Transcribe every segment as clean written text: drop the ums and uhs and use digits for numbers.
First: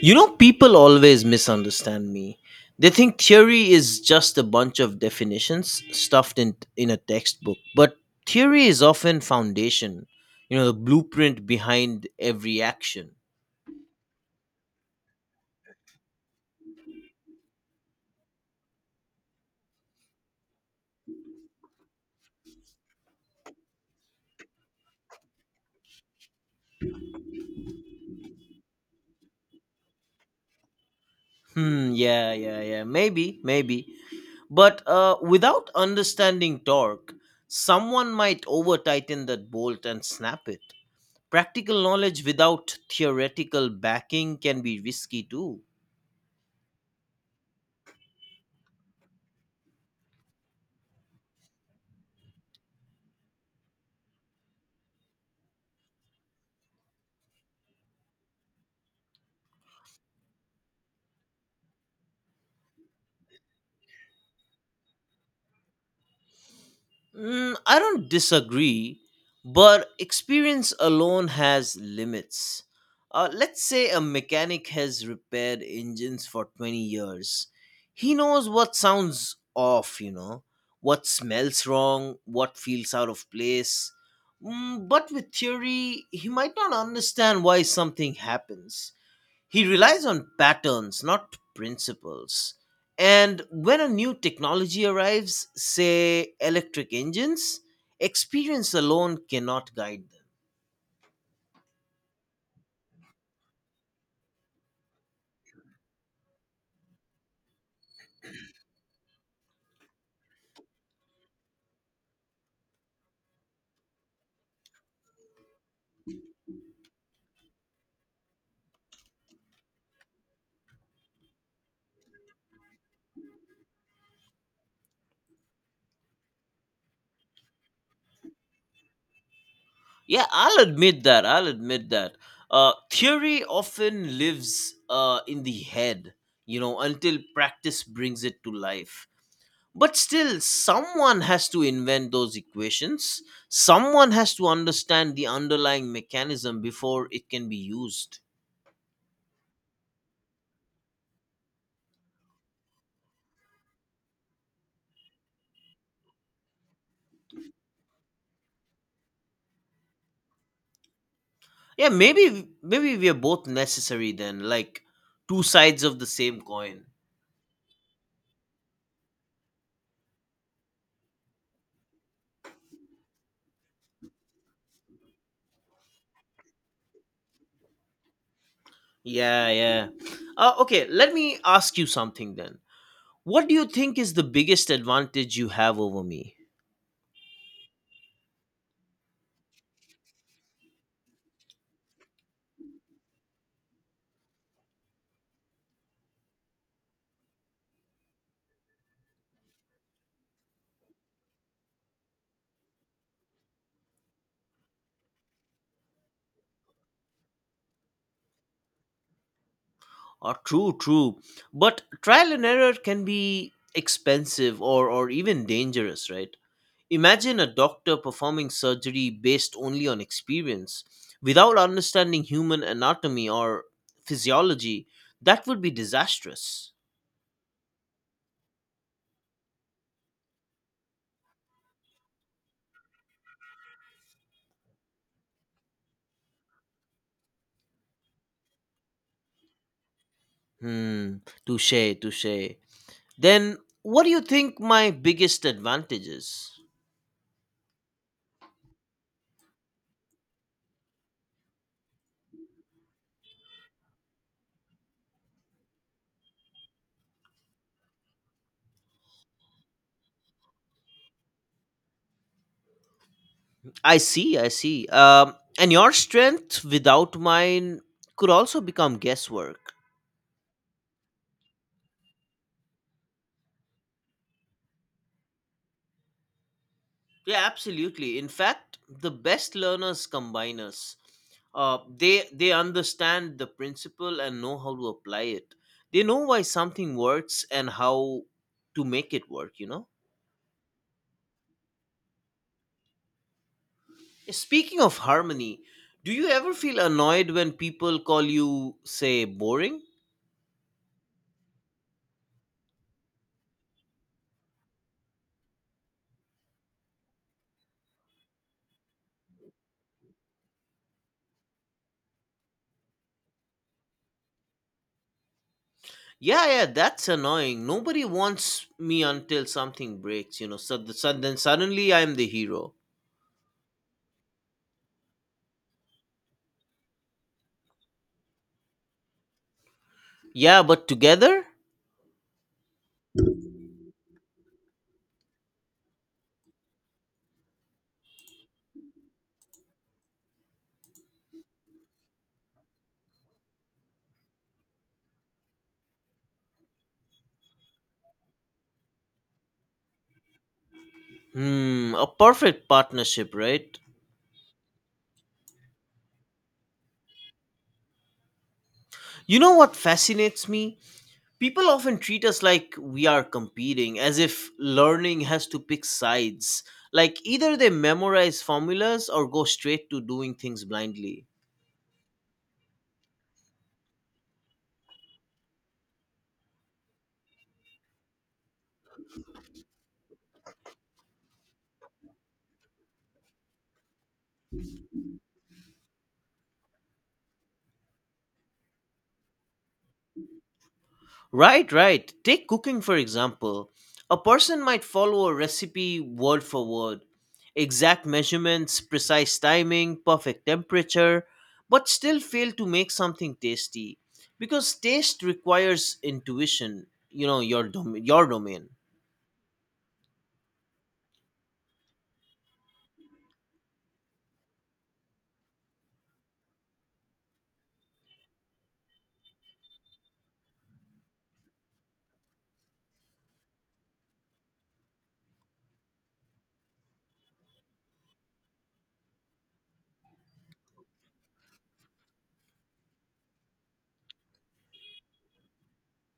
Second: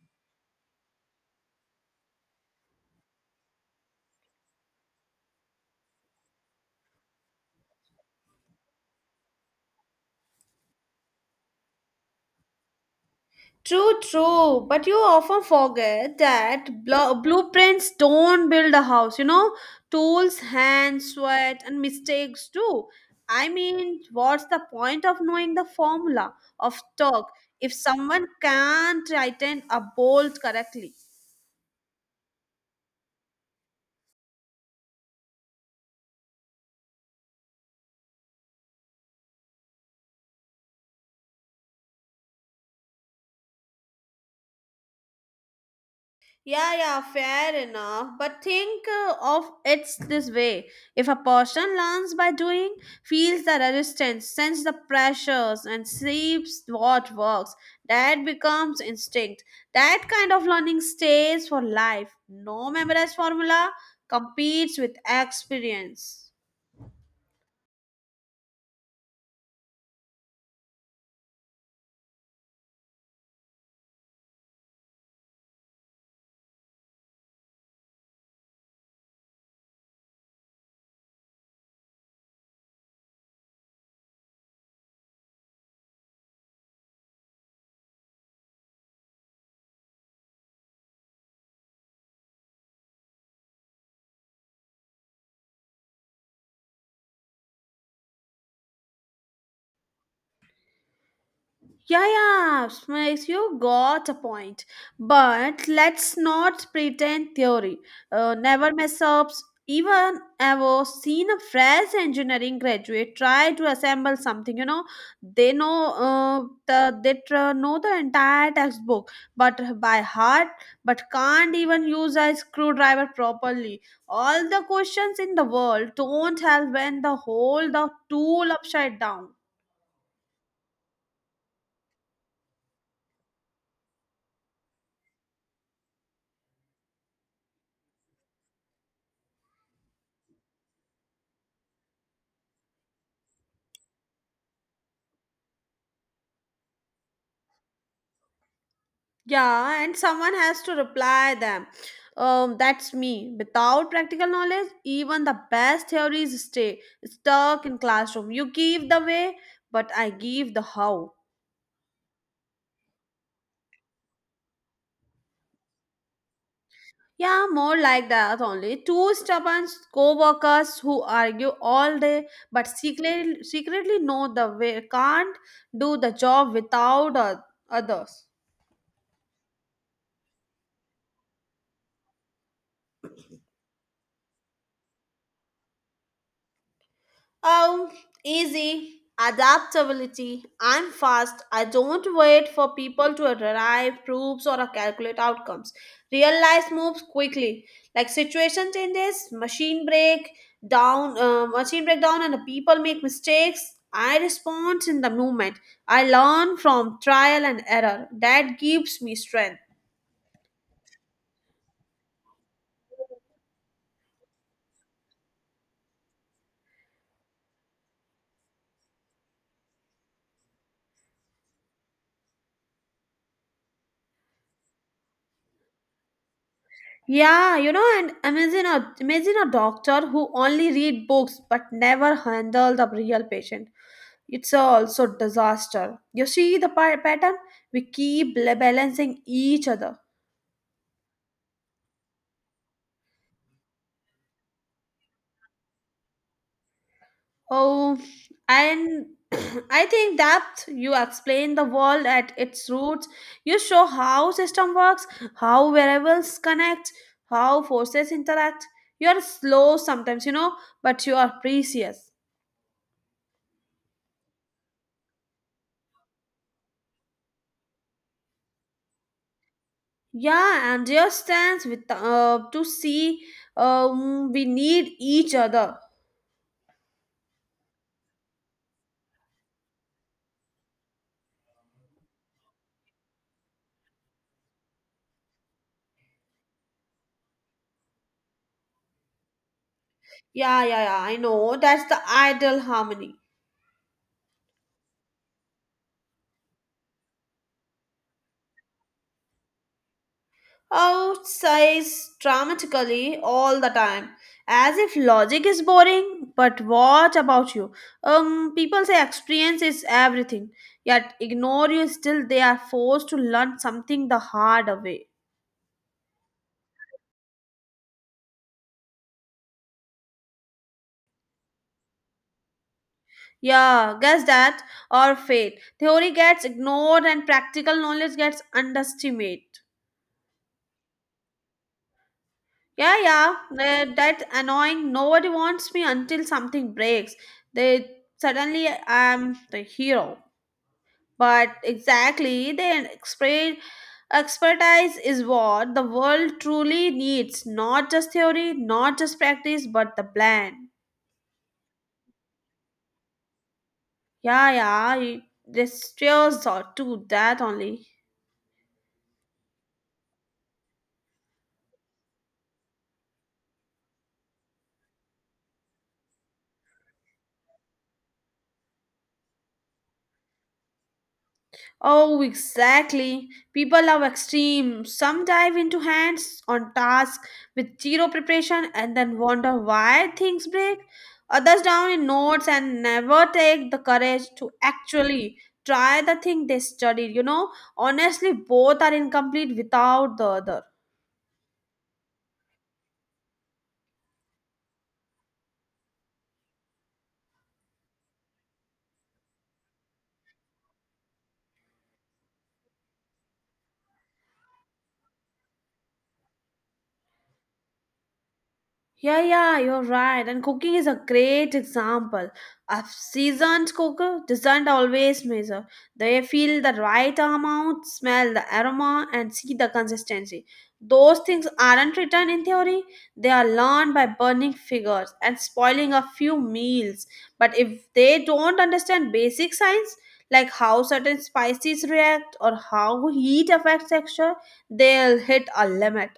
You know, people always misunderstand me. They think theory is just a bunch of definitions stuffed in a textbook, but theory is often foundation, you know, the blueprint behind every action. True, true. But you often forget that blueprints don't build a house, you know? Tools, hands, sweat, and mistakes do. I mean, what's the point of knowing the formula of torque if someone can't tighten a bolt correctly? Yeah, yeah, yeah, maybe, maybe. But without understanding torque, someone might over tighten that bolt and snap it. Practical knowledge without theoretical backing can be risky too. Yeah, yeah, fair enough. But think of it's this way. If a person learns by doing, feels the resistance, senses the pressures, and sees what works, that becomes instinct. That kind of learning stays for life. No memorized formula competes with experience. I don't disagree, but experience alone has limits. Let's say a mechanic has repaired engines for 20 years. He knows what sounds off, you know, what smells wrong, what feels out of place. But with theory, he might not understand why something happens. He relies on patterns, not principles. And when a new technology arrives, say electric engines, experience alone cannot guide them. Yeah, yeah, Smash, you got a point. But let's not pretend theory. Never mess ups. Even ever seen a fresh engineering graduate try to assemble something. They know the entire textbook, but by heart, but can't even use a screwdriver properly. All the questions in the world don't help when the whole the tool upside down. Yeah, I'll admit that. I'll admit that. Theory often lives in the head, you know, until practice brings it to life. But still, someone has to invent those equations. Someone has to understand the underlying mechanism before it can be used. Yeah, and someone has to reply them. That's me. Without practical knowledge, even the best theories stay stuck in classroom. You give the way, but I give the how. Yeah, maybe we are both necessary then, like two sides of the same coin. Yeah, more like that only. Two stubborn co-workers who argue all day but secretly know the way can't do the job without others. Yeah, yeah. Okay, let me ask you something then. What do you think is the biggest advantage you have over me? Oh, easy, adaptability. I'm fast. I don't wait for people to arrive, proofs, or calculate outcomes. Real life moves quickly. Like situation changes, machine breakdown, and the people make mistakes. I respond in the moment. I learn from trial and error. That gives me strength. True, true. But trial and error can be expensive or even dangerous, right? Imagine a doctor performing surgery based only on experience without understanding human anatomy or physiology. That would be disastrous. Yeah, and imagine a doctor who only read books but never handle the real patient. It's a also disaster. You see the pattern? We keep balancing each other. Hmm. Touche, touche. Then what do you think my biggest advantage is? Oh, and I think that you explain the world at its roots. You show how system works, how variables connect, how forces interact. You are slow sometimes, but you are precious. I see, I see. And your strength without mine could also become guesswork. Yeah, and just stands with to see we need each other. Yeah, absolutely. In fact, the best learners combine us. They understand the principle and know how to apply it. They know why something works and how to make it work. You know. Yeah, yeah, yeah, I know. That's the ideal harmony. Speaking of harmony, do you ever feel annoyed when people call you, say, boring? Oh, it says dramatically all the time. As if logic is boring, but what about you? People say experience is everything, yet ignore you still they are forced to learn something the hard way. Yeah, yeah, that's annoying. Nobody wants me until something breaks, you know. So, so then suddenly I'm the hero. Yeah, guess that or fate. Theory gets ignored and practical knowledge gets underestimated. Yeah, but together? Yeah, yeah, that annoying. Nobody wants me until something breaks. They suddenly I'm the hero. But exactly, their expertise is what the world truly needs. Not just theory, not just practice, but the plan. Hmm, a perfect partnership, right? Yeah, yeah, this tears or to that only. You know what fascinates me? People often treat us like we are competing, as if learning has to pick sides. Like either they memorize formulas or go straight to doing things blindly. Oh, exactly. People love extreme. Some dive into hands on task with zero preparation and then wonder why things break. Others down in notes and never take the courage to actually try the thing they studied. Honestly, both are incomplete without the other. Right, right. Take cooking, for example. A person might follow a recipe word for word, exact measurements, precise timing, perfect temperature, but still fail to make something tasty because taste requires intuition, you know, your domain. Yeah, yeah, you're right. And cooking is a great example. A seasoned cooker doesn't always measure. They feel the right amount, smell the aroma, and see the consistency. Those things aren't written in theory, they are learned by burning figures and spoiling a few meals. But if they don't understand basic science, like how certain spices react or how heat affects texture, they'll hit a limit.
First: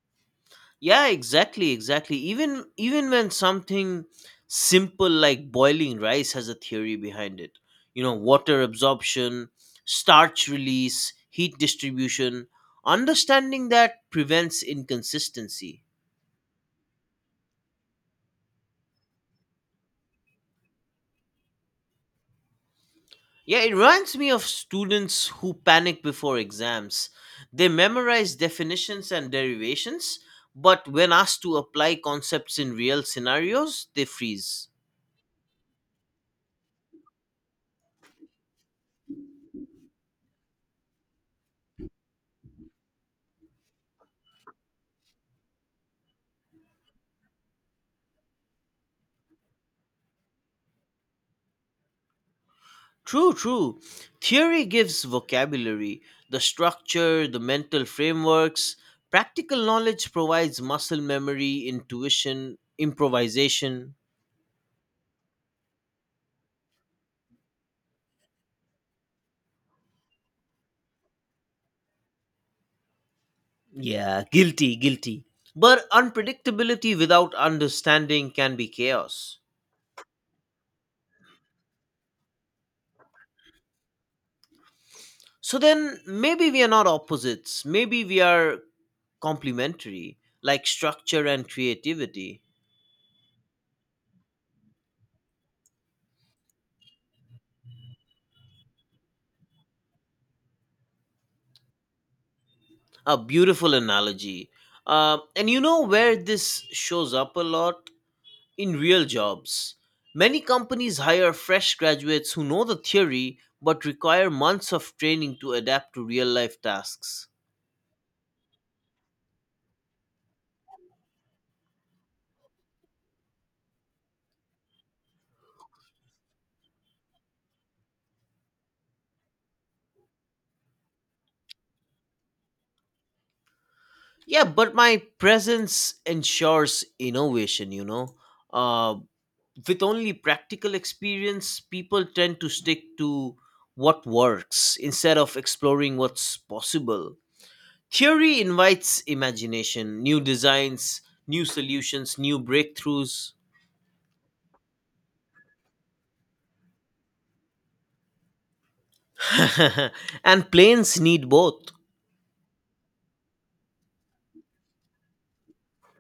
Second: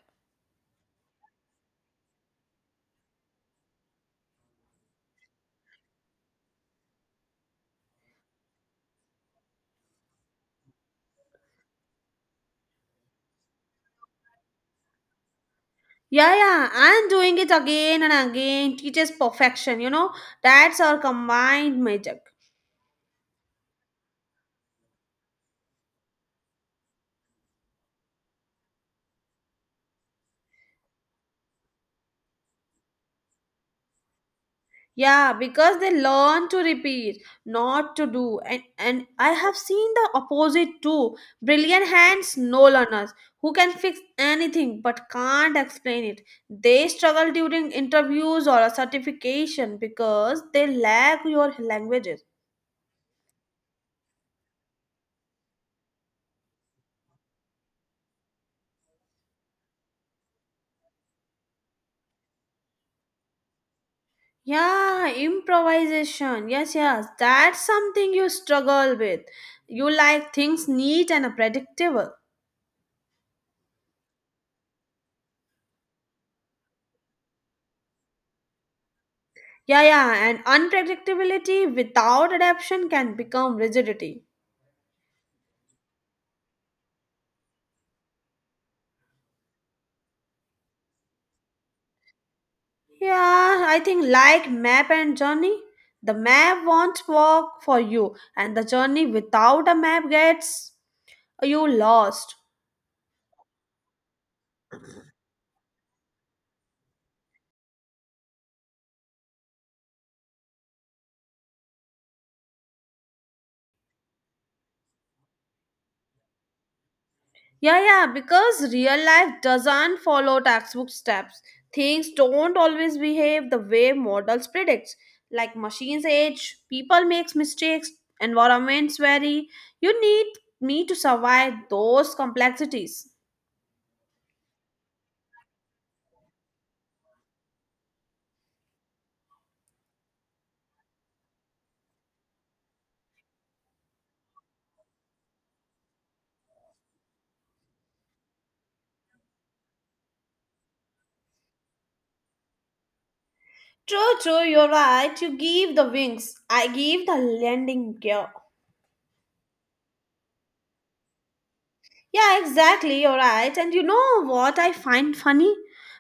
Yeah, exactly, even when something simple like boiling rice has a theory behind it, you know, water absorption, starch release, heat distribution. Understanding that prevents inconsistency. Yeah, yeah, and doing it again and again teaches perfection. That's our combined magic. Yeah, it reminds me of students who panic before exams. They memorize definitions and derivations, but when asked to apply concepts in real scenarios, they freeze. Yeah, because they learn to repeat, not to do. And I have seen the opposite too. Brilliant hands, no learners, who can fix anything but can't explain it. They struggle during interviews or a certification because they lack your languages. True, true. Theory gives vocabulary, the structure, the mental frameworks. Practical knowledge provides muscle memory, intuition, improvisation. Yeah, improvisation. Yes, yes. That's something you struggle with. You like things neat and predictable. Yeah, guilty, guilty. But unpredictability without understanding can be chaos. Yeah, yeah. And unpredictability without adaptation can become rigidity. So then maybe we are not opposites, maybe we are complementary, like structure and creativity. Yeah, I think like map and journey. The map won't work for you, and the journey without a map gets you lost. A beautiful analogy. And you know where this shows up a lot? In real jobs, many companies hire fresh graduates who know the theory but require months of training to adapt to real life tasks. Yeah, yeah, because real life doesn't follow textbook steps. Things don't always behave the way models predict. Like machines age, people make mistakes, environments vary. You need me to survive those complexities. Yeah, but my presence ensures innovation, you know. Uh, with only practical experience, people tend to stick to what works instead of exploring what's possible. Theory invites imagination, new designs, new solutions, new breakthroughs. True, true, you're right. You give the wings. I give the landing gear. And planes need both. Yeah, exactly. You're right. And you know what I find funny?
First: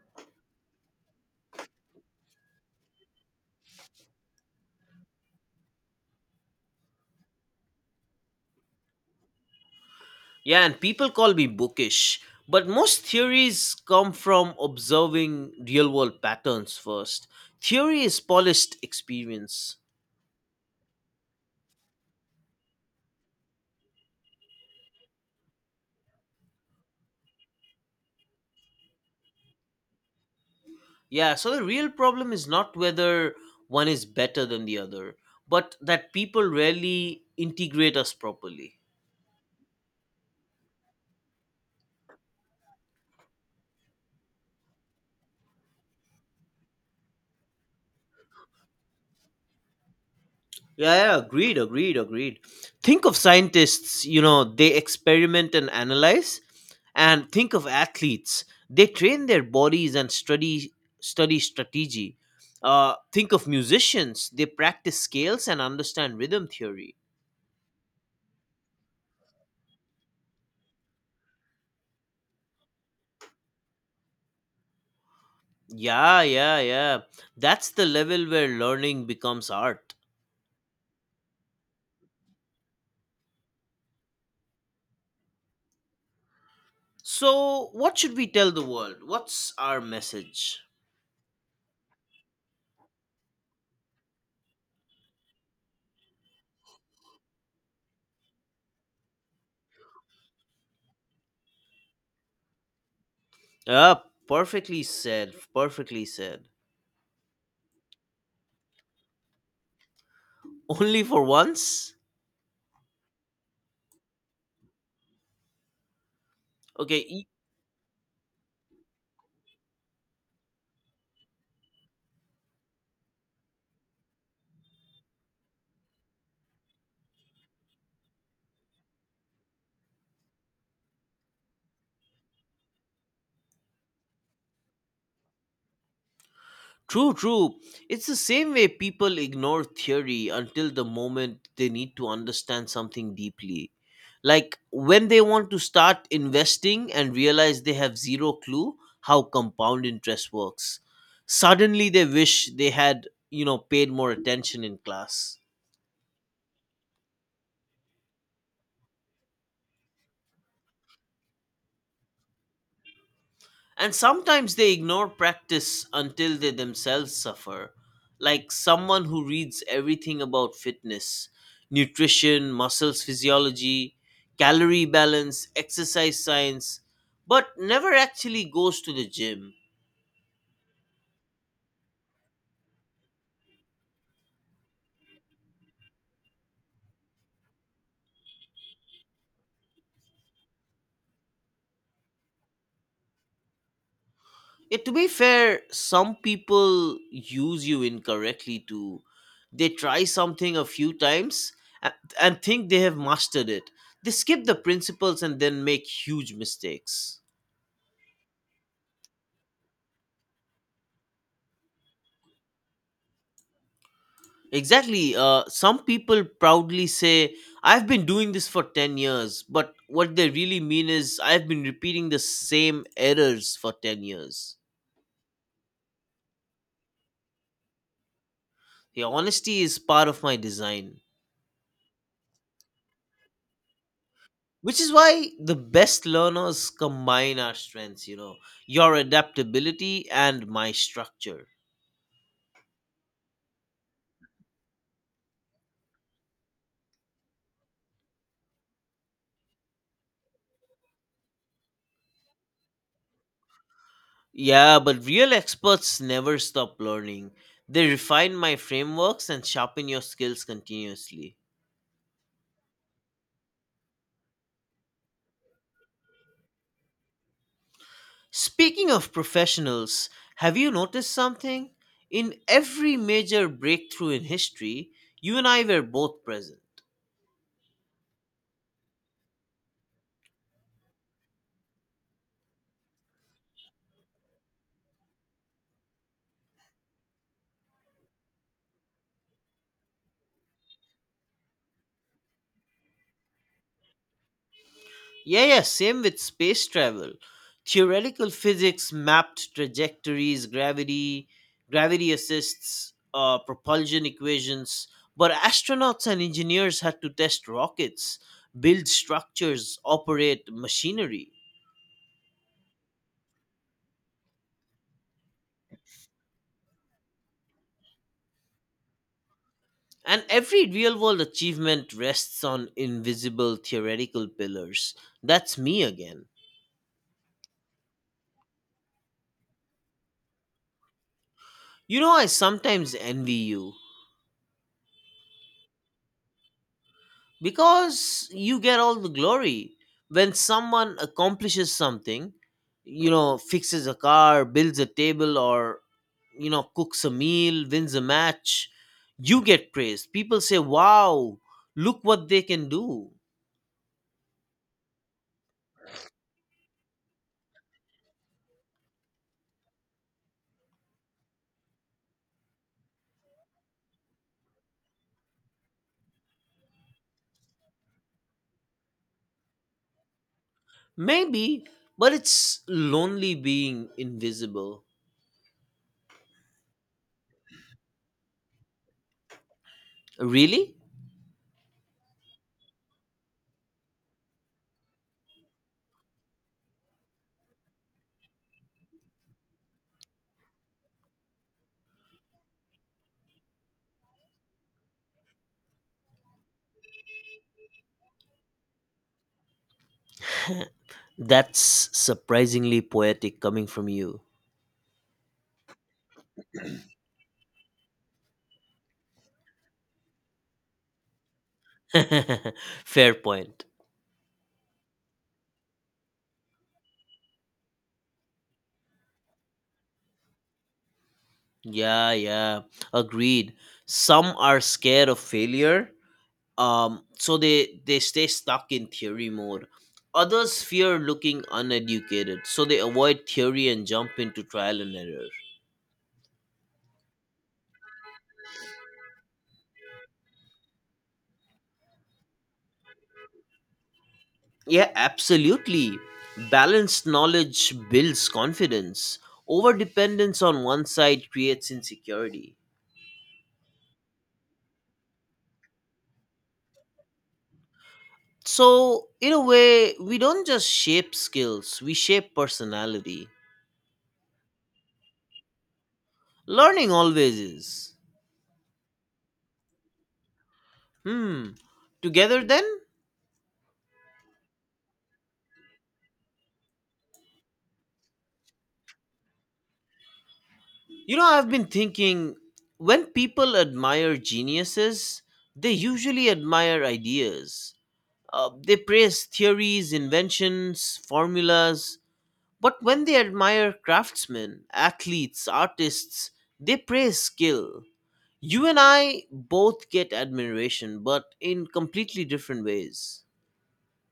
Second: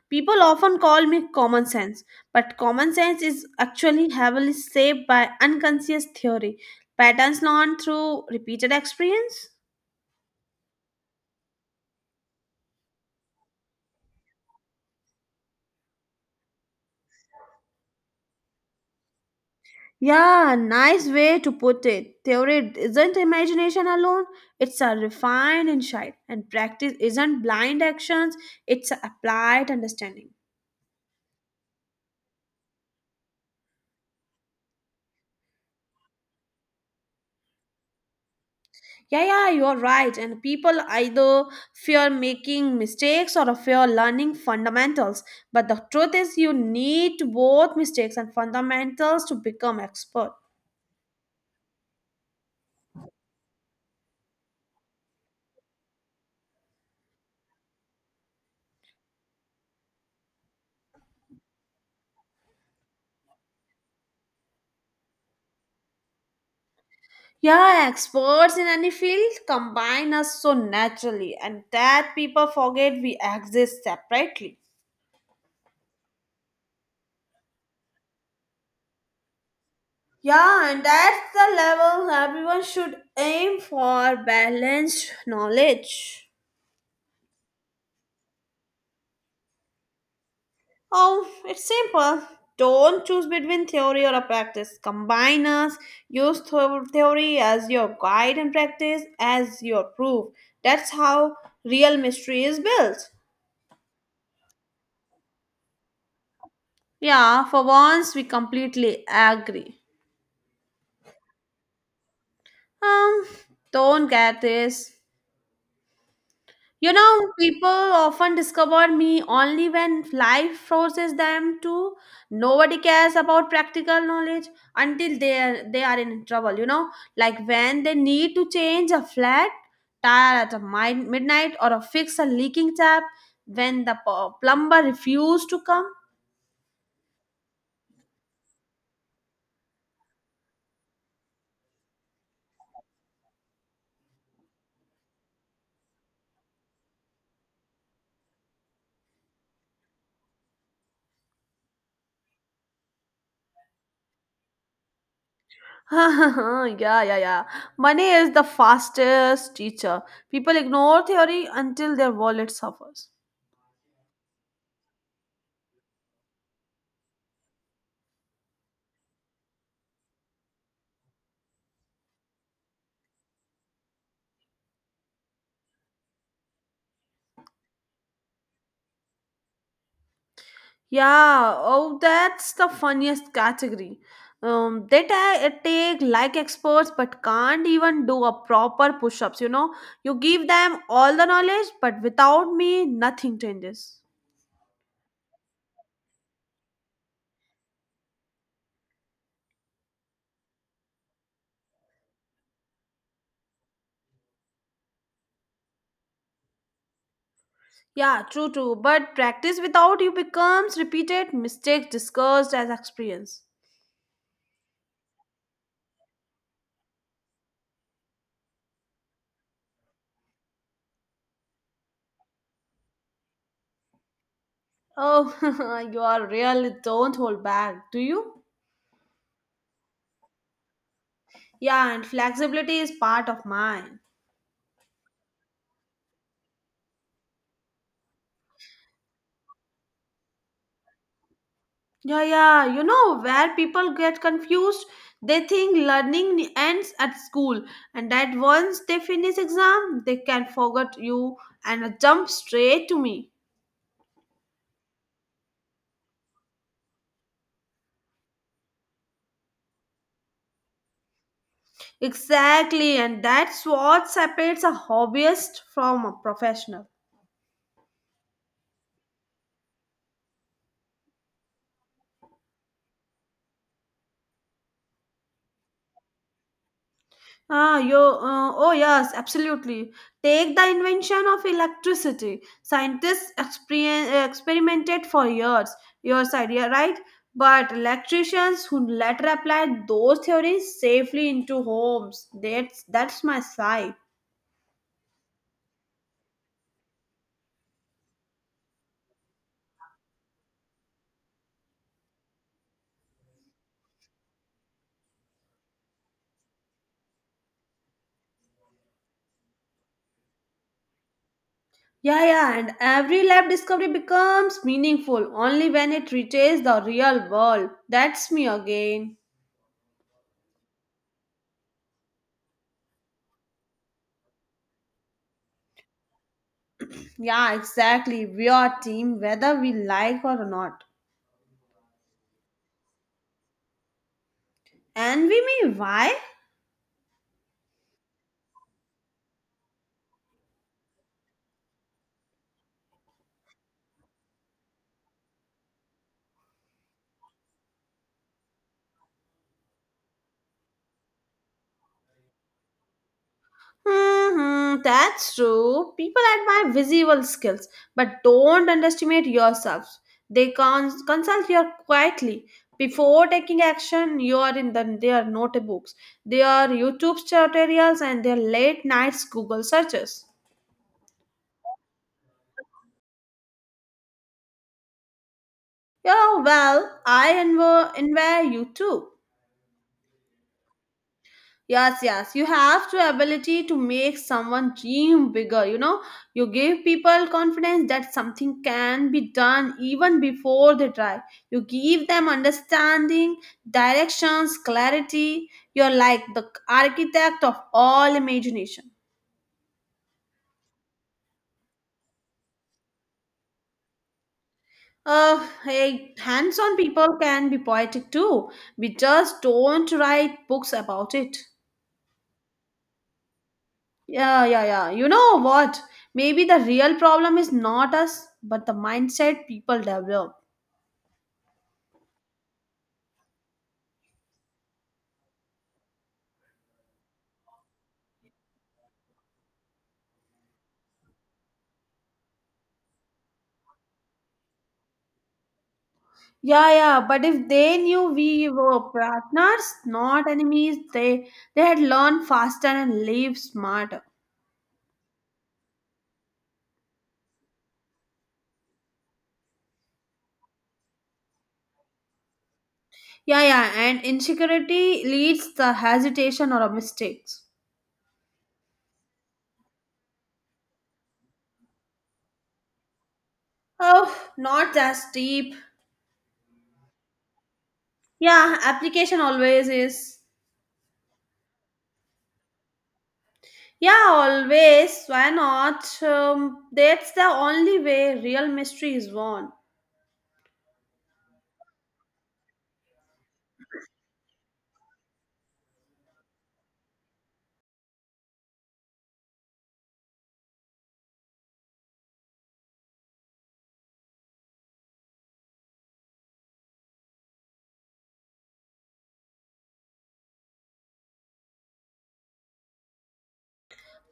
People often call me common sense, but common sense is actually heavily shaped by unconscious theory, patterns learned through repeated experience. Yeah, and people call me bookish, but most theories come from observing real world patterns first. Theory is polished experience. Yeah, nice way to put it. Theory isn't imagination alone, it's a refined insight, and practice isn't blind actions, it's applied understanding. Yeah, so the real problem is not whether one is better than the other, but that people rarely integrate us properly. Yeah, yeah, you're right. And people either fear making mistakes or fear learning fundamentals. But the truth is, you need both mistakes and fundamentals to become expert. Yeah, yeah, agreed, agreed, agreed. Think of scientists, you know, they experiment and analyze, and think of athletes. They train their bodies and study strategy. Think of musicians. They practice scales and understand rhythm theory. Yeah, experts in any field combine us so naturally, and that people forget we exist separately. Yeah, yeah, yeah. That's the level where learning becomes art. Yeah, and that's the level everyone should aim for balanced knowledge. So, what should we tell the world? What's our message? Oh, it's simple. Don't choose between theory or a practice. Combine us. Use theory as your guide and practice as your proof. That's how real mystery is built. Ah, perfectly said. Perfectly said. Yeah, for once we completely agree. Only for once? Um, don't get this. Okay, People often discover me only when life forces them to. Nobody cares about practical knowledge until they are in trouble. Like when they need to change a flat tire at a midnight or a fix a leaking tap when the plumber refused to come. true, true. It's the same way people ignore theory until the moment they need to understand something deeply. Like when they want to start investing and realize they have zero clue how compound interest works. Suddenly they wish they had, you know, paid more attention in class. Yeah, yeah, yeah. Money is the fastest teacher. People ignore theory until their wallet suffers. And sometimes they ignore practice until they themselves suffer, like someone who reads everything about fitness, nutrition, muscles physiology, calorie balance, exercise science, but never actually goes to the gym. Yeah, oh, that's the funniest category. They take like experts but can't even do a proper push ups. You give them all the knowledge, but without me, nothing changes. Yet, to be fair, some people use you incorrectly too. They try something a few times a- and think they have mastered it. They skip the principles and then make huge mistakes. Yeah, true, true. But practice without you becomes repeated mistakes discussed as experience. Exactly. Some people proudly say, I've been doing this for 10 years, but what they really mean is, I've been repeating the same errors for 10 years. Oh, you are really don't hold back, do you? The honesty is part of my design, Yeah, and flexibility is part of mine. which is why the best learners combine our strengths, you know, your adaptability and my structure. Yeah, yeah. Where people get confused, they think learning ends at school, and that once they finish exam, they can forget you and jump straight to me. Yeah, but real experts never stop learning. They refine my frameworks and sharpen your skills continuously. Exactly, and that's what separates a hobbyist from a professional. Speaking of professionals, have you noticed something? In every major breakthrough in history, you and I were both present. Ah, yo, oh yes, absolutely. Take the invention of electricity. Scientists experimented for years, years idea, right? But electricians who later applied those theories safely into homes. That's my side. Yeah, yeah, same with space travel. Theoretical physics mapped trajectories, gravity assists, propulsion equations, but astronauts and engineers had to test rockets, build structures, operate machinery. Yeah, yeah, and every lab discovery becomes meaningful only when it reaches the real world. That's me again. And every real world achievement rests on invisible theoretical pillars. That's me again. Yeah, exactly. We are team whether we like or not. You know, I sometimes envy you And we may why? because you get all the glory. When someone accomplishes something, you know, fixes a car, builds a table, or, you know, cooks a meal, wins a match, you get praised. People say, wow, look what they can do. That's true. People admire visual skills, but don't underestimate yourselves. They consult you quietly. Before taking action, you are in their notebooks, their YouTube tutorials, and their late nights Google searches. Maybe, but it's lonely being invisible. Yeah, well, I envy you too. Really? Yes, yes. You have the ability to make someone dream bigger. You give people confidence that something can be done even before they try. You give them understanding, directions, clarity. You're like the architect of all imagination. That's surprisingly poetic coming from you. Hey, hands on people can be poetic too. We just don't write books about it. Fair point. Yeah, yeah, yeah. You know what? Maybe the real problem is not us, but the mindset people develop. Yeah, yeah. Agreed. Some are scared of failure, so they stay stuck in theory mode. Others fear looking uneducated, so they avoid theory and jump into trial and error. Yeah, yeah. But if they knew we were partners, not enemies, they had learned faster and live smarter. Yeah, absolutely. Balanced knowledge builds confidence. Overdependence on one side creates insecurity. Yeah, yeah. And insecurity leads the hesitation or mistakes. So, in a way, we don't just shape skills, we shape personality. Oh, not as deep. Learning always is. Yeah, application always is. Hmm. Together then? Yeah, always. Why not? That's the only way real mystery is won. You know, I've been thinking when people admire geniuses, they usually admire ideas. They praise theories, inventions, formulas. But when they admire craftsmen, athletes, artists, they praise skill. You and I both get admiration, but in completely different ways.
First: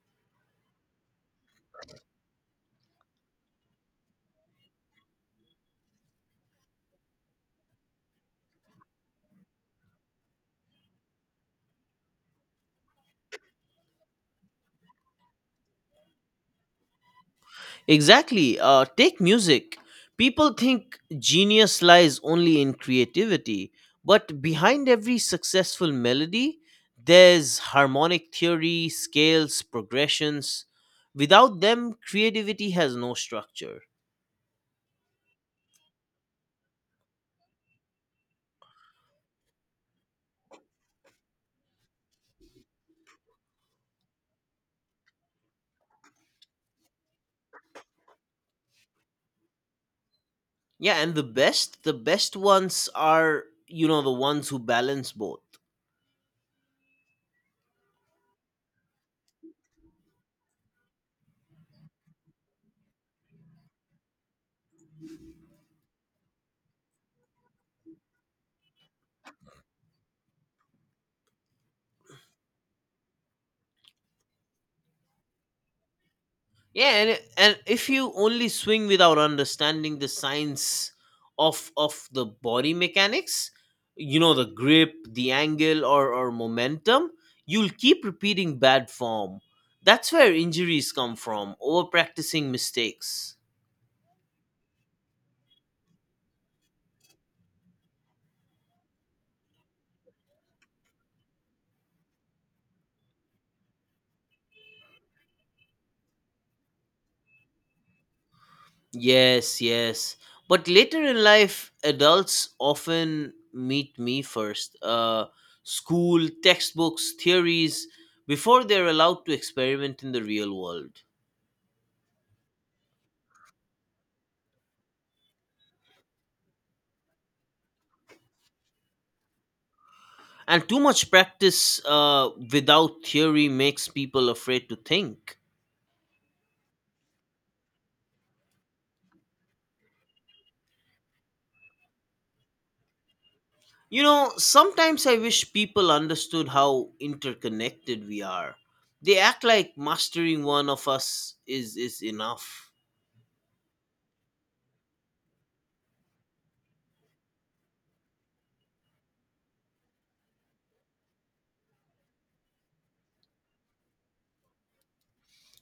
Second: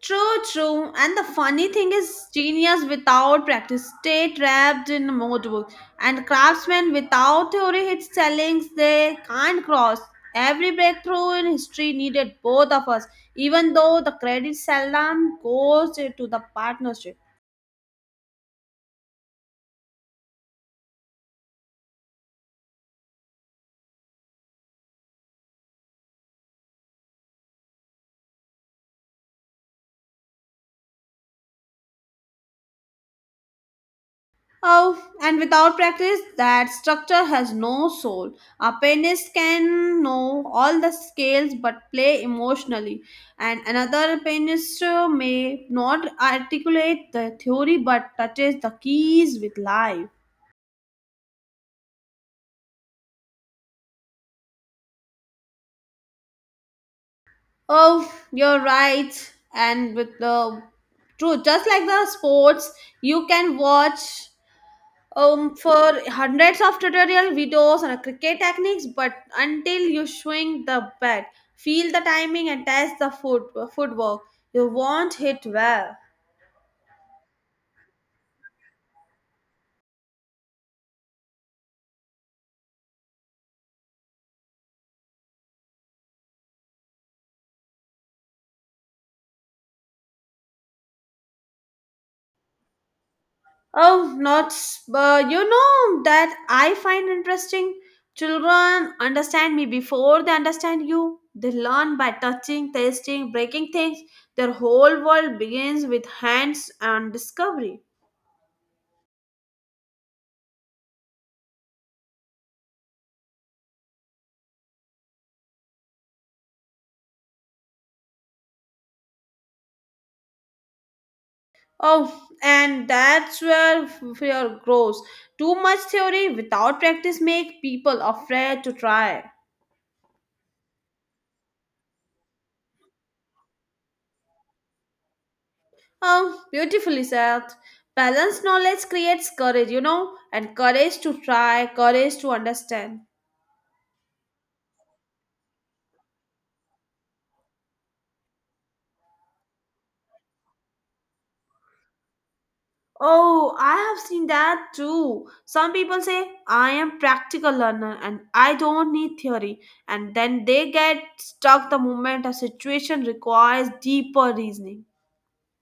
True, true. And the funny thing is, genius without practice stay trapped in mode book. And craftsmen without theory hits sellings they can't cross. Every breakthrough in history needed both of us, even though the credit seldom goes to the partnership. Exactly. Take music. People think genius lies only in creativity, but behind every successful melody, there's harmonic theory, scales, progressions. Without them, creativity has no structure. Oh, and without practice, that structure has no soul. A pianist can know all the scales but play emotionally, and another pianist may not articulate the theory but touches the keys with life. Yeah, and the best ones are, you know, the ones who balance both. Oh, you're right. And with the true, just like the sports, you can watch. For hundreds of tutorial videos on cricket techniques, but until you swing the bat, feel the timing, and test the footwork, you won't hit well. Yeah, and if you only swing without understanding the science of the body mechanics, you know the grip, the angle, or momentum, you'll keep repeating bad form. That's where injuries come from, over practicing mistakes. Oh, not s- you know that I find interesting, children understand me before they understand you. They learn by touching, tasting, breaking things. Their whole world begins with hands and discovery. Yes, yes. But later in life, adults often meet me first. School, textbooks, theories, before they're allowed to experiment in the real world. Oh, and that's where fear grows. Too much theory without practice make people afraid to try. And too much practice without theory makes people afraid to think. Oh, beautifully said. Balanced knowledge creates courage, and courage to try, courage to understand. You know, sometimes I wish people understood how interconnected we are. They act like mastering one of us is enough. Oh, I have seen that too. Some people say, I am practical learner and I don't need theory. And then they get stuck the moment a situation requires deeper reasoning.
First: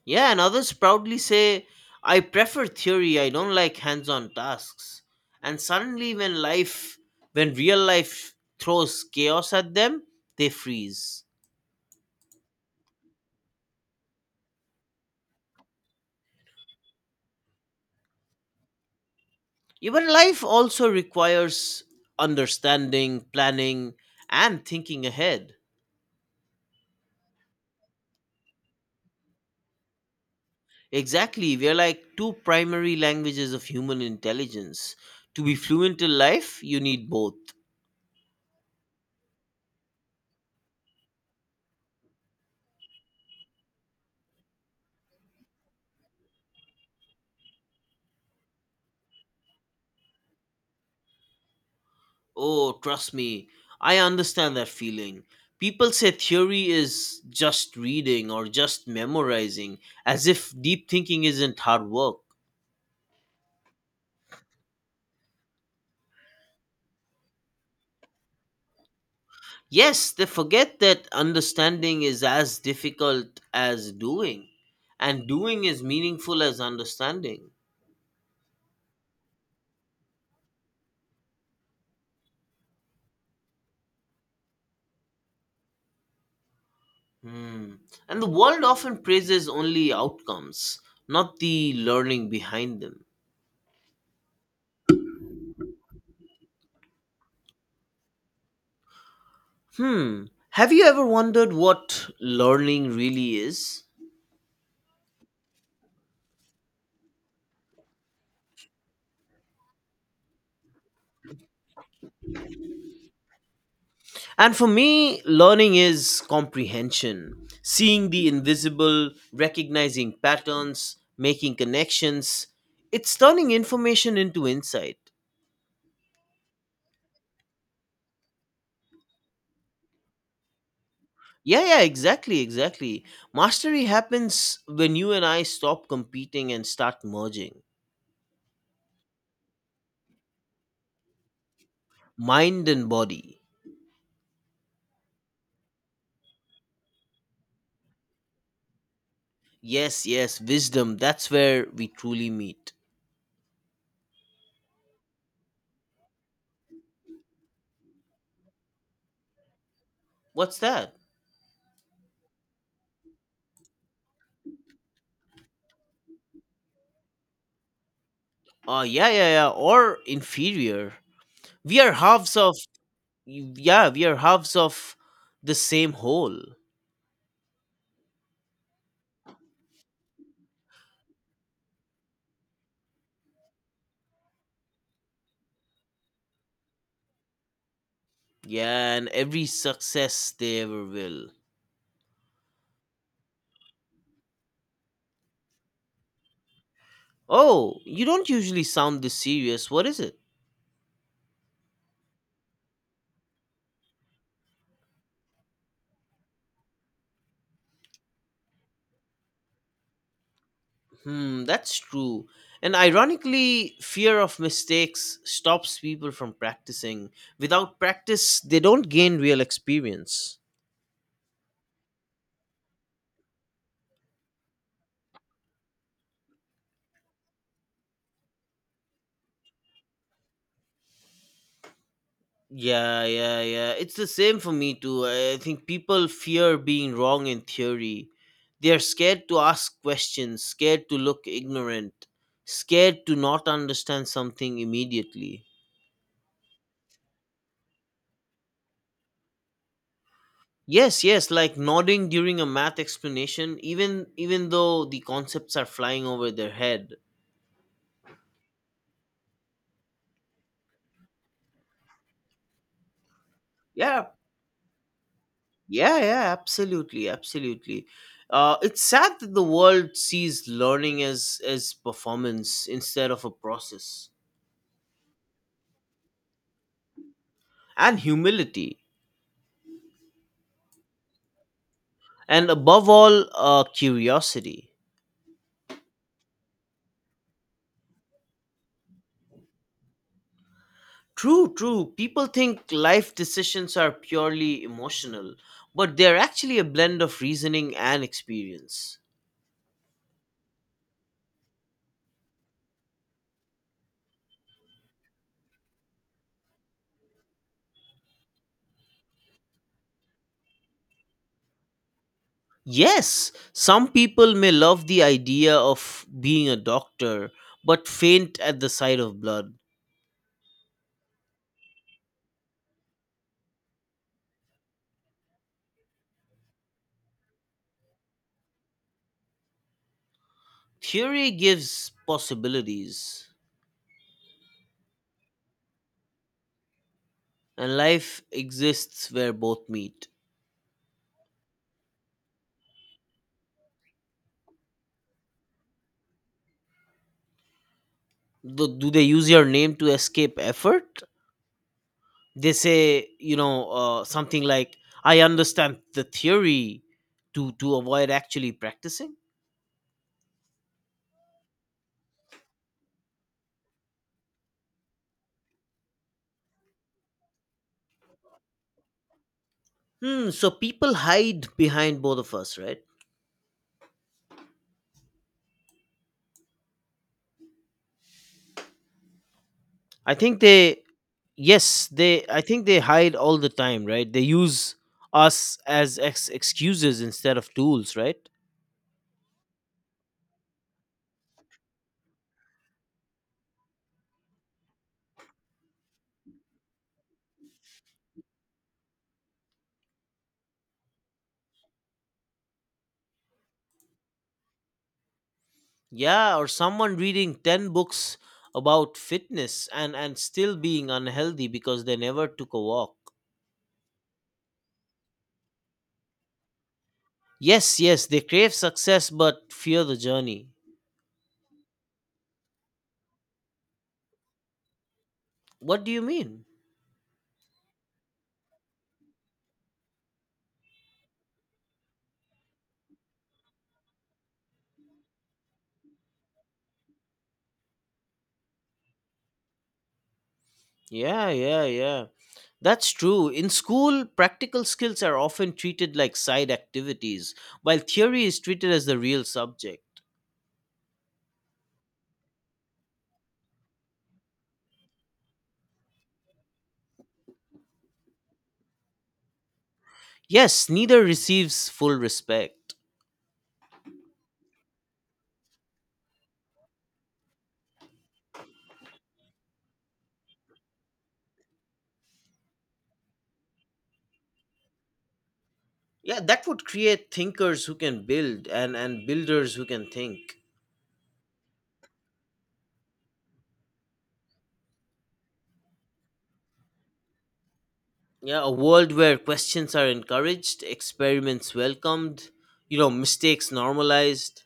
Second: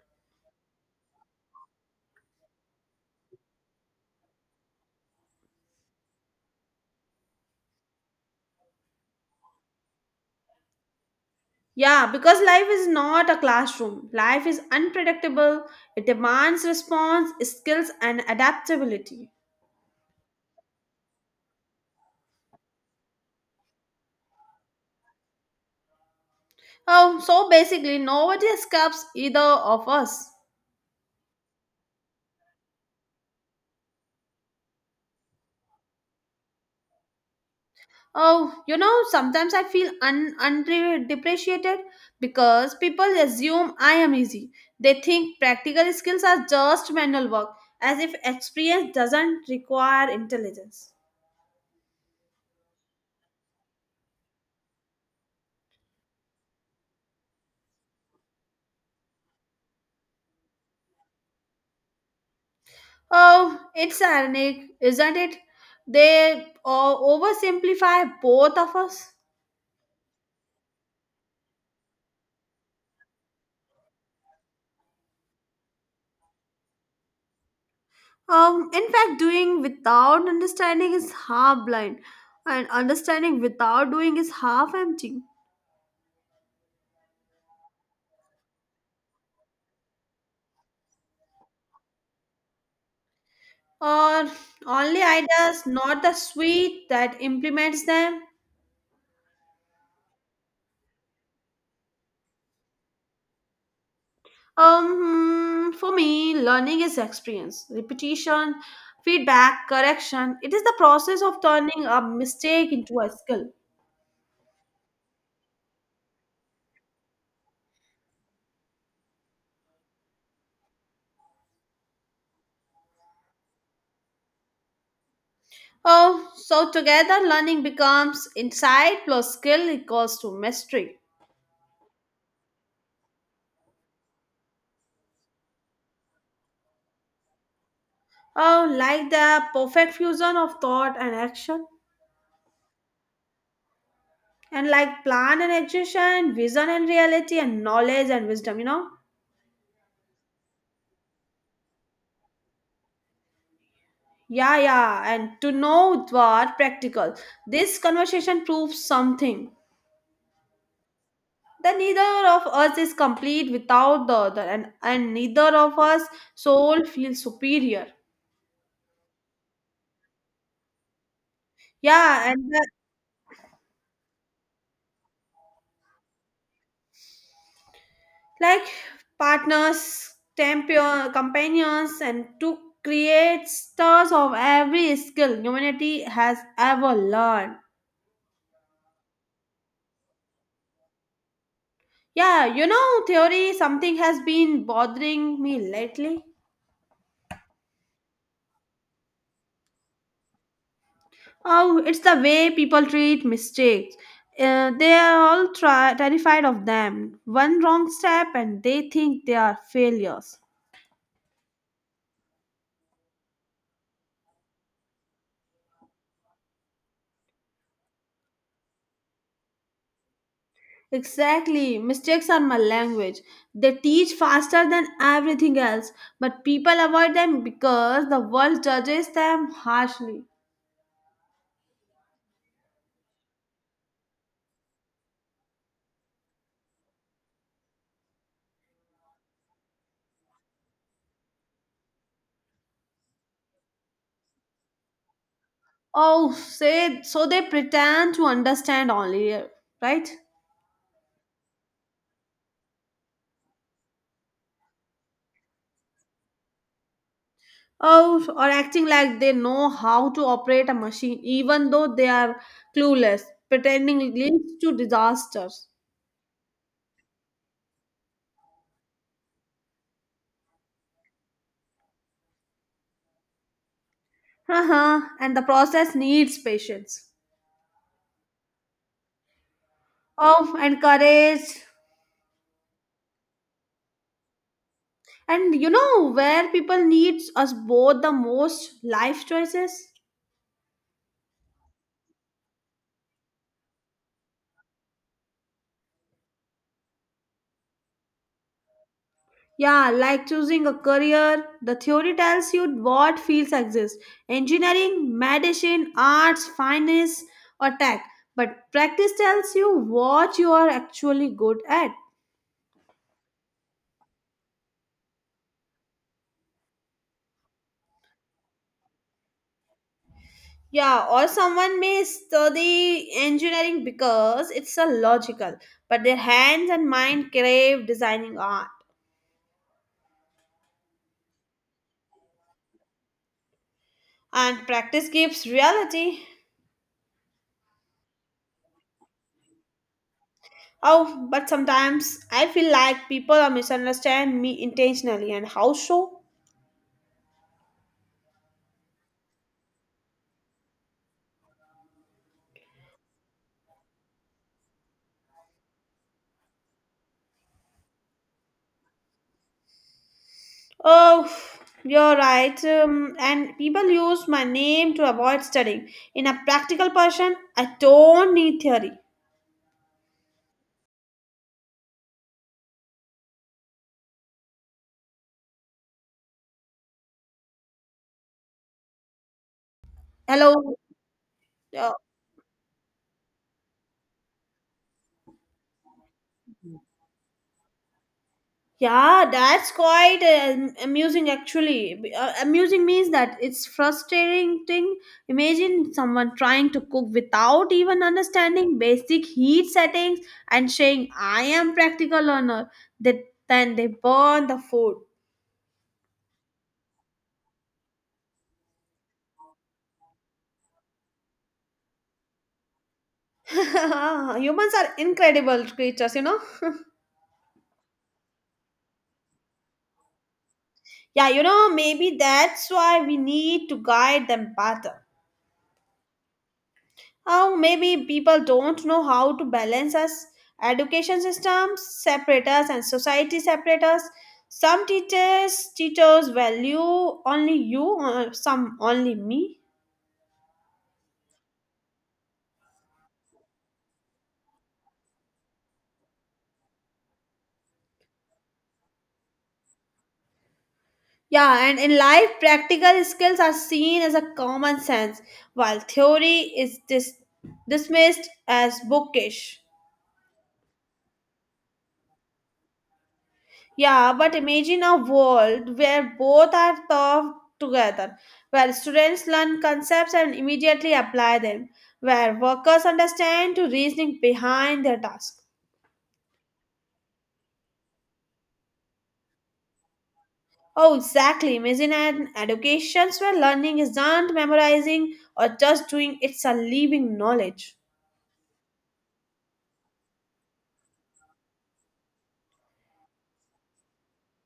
Yeah, and others proudly say, I prefer theory, I don't like hands on tasks. And suddenly, when real life throws chaos at them, they freeze. Yeah, because life is not a classroom. Life is unpredictable. It demands response, skills, and adaptability. Even life also requires understanding, planning, and thinking ahead. Oh, so basically, nobody escapes either of us. Exactly, we're like two primary languages of human intelligence. To be fluent in life, you need both. Oh, sometimes I feel underdepreciated because people assume I am easy. They think practical skills are just manual work, as if experience doesn't require intelligence. Oh, trust me, I understand that feeling. People say theory is just reading or just memorizing, as if deep thinking isn't hard work. Oh, it's ironic, isn't it? They oversimplify both of us. Yes, they forget that understanding is as difficult as doing, and doing is meaningful as understanding. In fact, doing without understanding is half blind, and understanding without doing is half empty. Hmm. And the world often praises only outcomes, not the learning behind them. Or only ideas, not the suite that implements them. Hmm. Have you ever wondered what learning really is? For me, learning is experience, repetition, feedback, correction. It is the process of turning a mistake into a skill. And for me, learning is comprehension, seeing the invisible, recognizing patterns, making connections. It's turning information into insight. Oh, so together learning becomes insight plus skill equals to mastery. Yeah, yeah, exactly, exactly. Mastery happens when you and I stop competing and start merging Oh, like the perfect fusion of thought and action. mind and body. And like plan and execution, vision and reality, and knowledge and wisdom. Yes, yes, wisdom. That's where we truly meet. Yeah, yeah, and to know what practical. This conversation proves something. What's that? That neither of us is complete without the other, and neither of us soul feels superior. Yeah, yeah, yeah. Or inferior. We are Yeah, halves and of, the yeah, we are halves of the same whole. like partners, champion, companions, and to create stars of every skill humanity has ever learned. Yeah, and every success they ever will. Theory, something has been bothering me lately. Oh, you don't usually sound this serious. What is it? Oh, it's the way people treat mistakes. They are terrified of them. One wrong step and they think they are failures. Hmm, that's true. And ironically, fear of mistakes stops people from practicing. Without practice, they don't gain real experience. Exactly. Mistakes are my language. They teach faster than everything else, but people avoid them because the world judges them harshly. Yeah, yeah, yeah. It's the same for me too. I think people fear being wrong in theory. They're scared to ask questions, scared to look ignorant, scared to not understand something immediately. Oh, say so they pretend to understand only, right? Yes, yes, like nodding during a math explanation even though the concepts are flying over their head. Oh, or acting like they know how to operate a machine even though they are clueless. Yeah, Pretending leads to disasters. Yeah, yeah, absolutely, absolutely. It's sad that the world sees learning as performance instead of a process, Haha, and the process needs patience. and humility, Oh, and courage. and above all, curiosity. And where people needs us both the most life choices? True, true. People think life decisions are purely emotional, but they're actually a blend of reasoning and experience. Yeah, like choosing a career, the theory tells you what fields exist engineering, medicine, arts, finance, or tech. But practice tells you what you are actually good at. Yes, some people may love the idea of being a doctor, but faint at the sight of blood. Yeah, or someone may study engineering because it's a logical, but their hands and mind crave designing art. Theory gives possibilities, And practice gives reality. and life exists where both meet. Oh, but sometimes I feel like people are misunderstand me intentionally, and how so? Do they use your name to escape effort? They say, you know, something like, I understand the theory to avoid actually practicing. Oh, you're right. And people use my name to avoid studying. In a practical person, I don't need theory. Hmm, so people hide behind both of us, right? I think Hello. they, yes, uh, they, I think they hide all the time, right? They use us as excuses instead of tools, right? Yeah, that's quite amusing actually. Amusing means that it's frustrating thing. Imagine someone trying to cook without even understanding basic heat settings and saying, I am practical learner. They, then they burn the food. Yeah, or someone reading 10 books about fitness and still being unhealthy because they never took a walk. Humans are incredible creatures. Yes, yes, they crave success but fear the journey. Yeah, maybe that's why we need to guide them better. What do you mean? How maybe people don't know how to balance us education systems separate us and society separate us. Some teachers value only you, or some only me. Yeah, yeah, yeah. That's true. In school, practical skills are often treated like side activities, while theory is treated as the real subject. Yeah, and in life, practical skills are seen as a common sense, while theory is dismissed as bookish. Yes, neither receives full respect. Yeah, but imagine a world where both are taught together, where students learn concepts and immediately apply them, where workers understand the reasoning behind their task. Yeah, that would create thinkers who can build and builders who can think. Oh, exactly. Imagine an education where learning isn't memorizing or just doing, it's a living knowledge. Yeah, a world where questions are encouraged, experiments welcomed, you know, mistakes normalized.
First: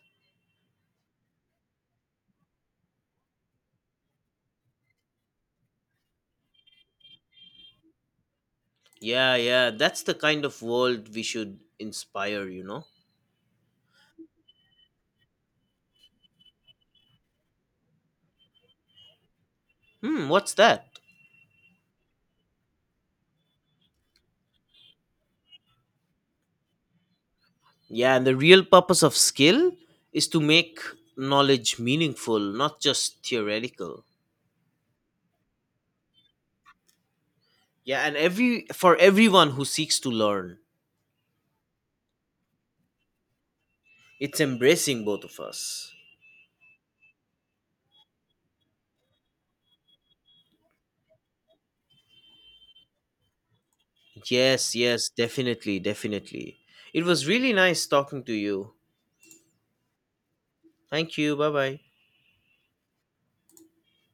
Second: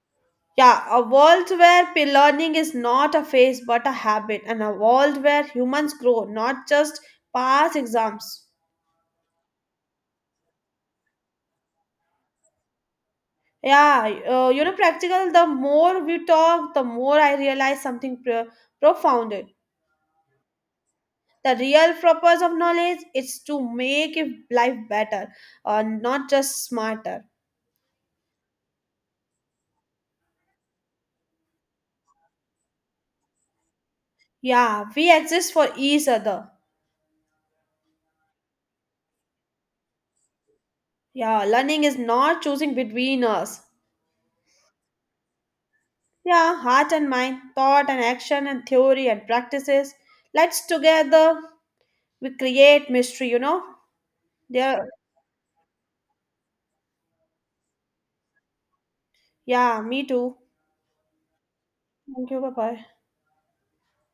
Yeah, a world where learning is not a phase but a habit, and a world where humans grow, not just pass exams. Yeah, yeah, that's the kind of world we should inspire, you know. Yeah, practical, the more we talk, the more I realize something profound. Hmm, what's that? The real purpose of knowledge is to make it life better, not just smarter. Yeah, and the real purpose of skill is to make knowledge meaningful, not just theoretical. Yeah, we exist for each other. Yeah, and every for everyone who seeks to learn, Yeah, learning is not choosing between us. it's embracing both of us. Yeah, heart and mind, thought and action and theory and practices. Let's together we create mystery. Yes, Yeah, yes, definitely, definitely. It was really nice talking to you. yeah, me too. Thank you. Bye-bye. Thank you, bye bye.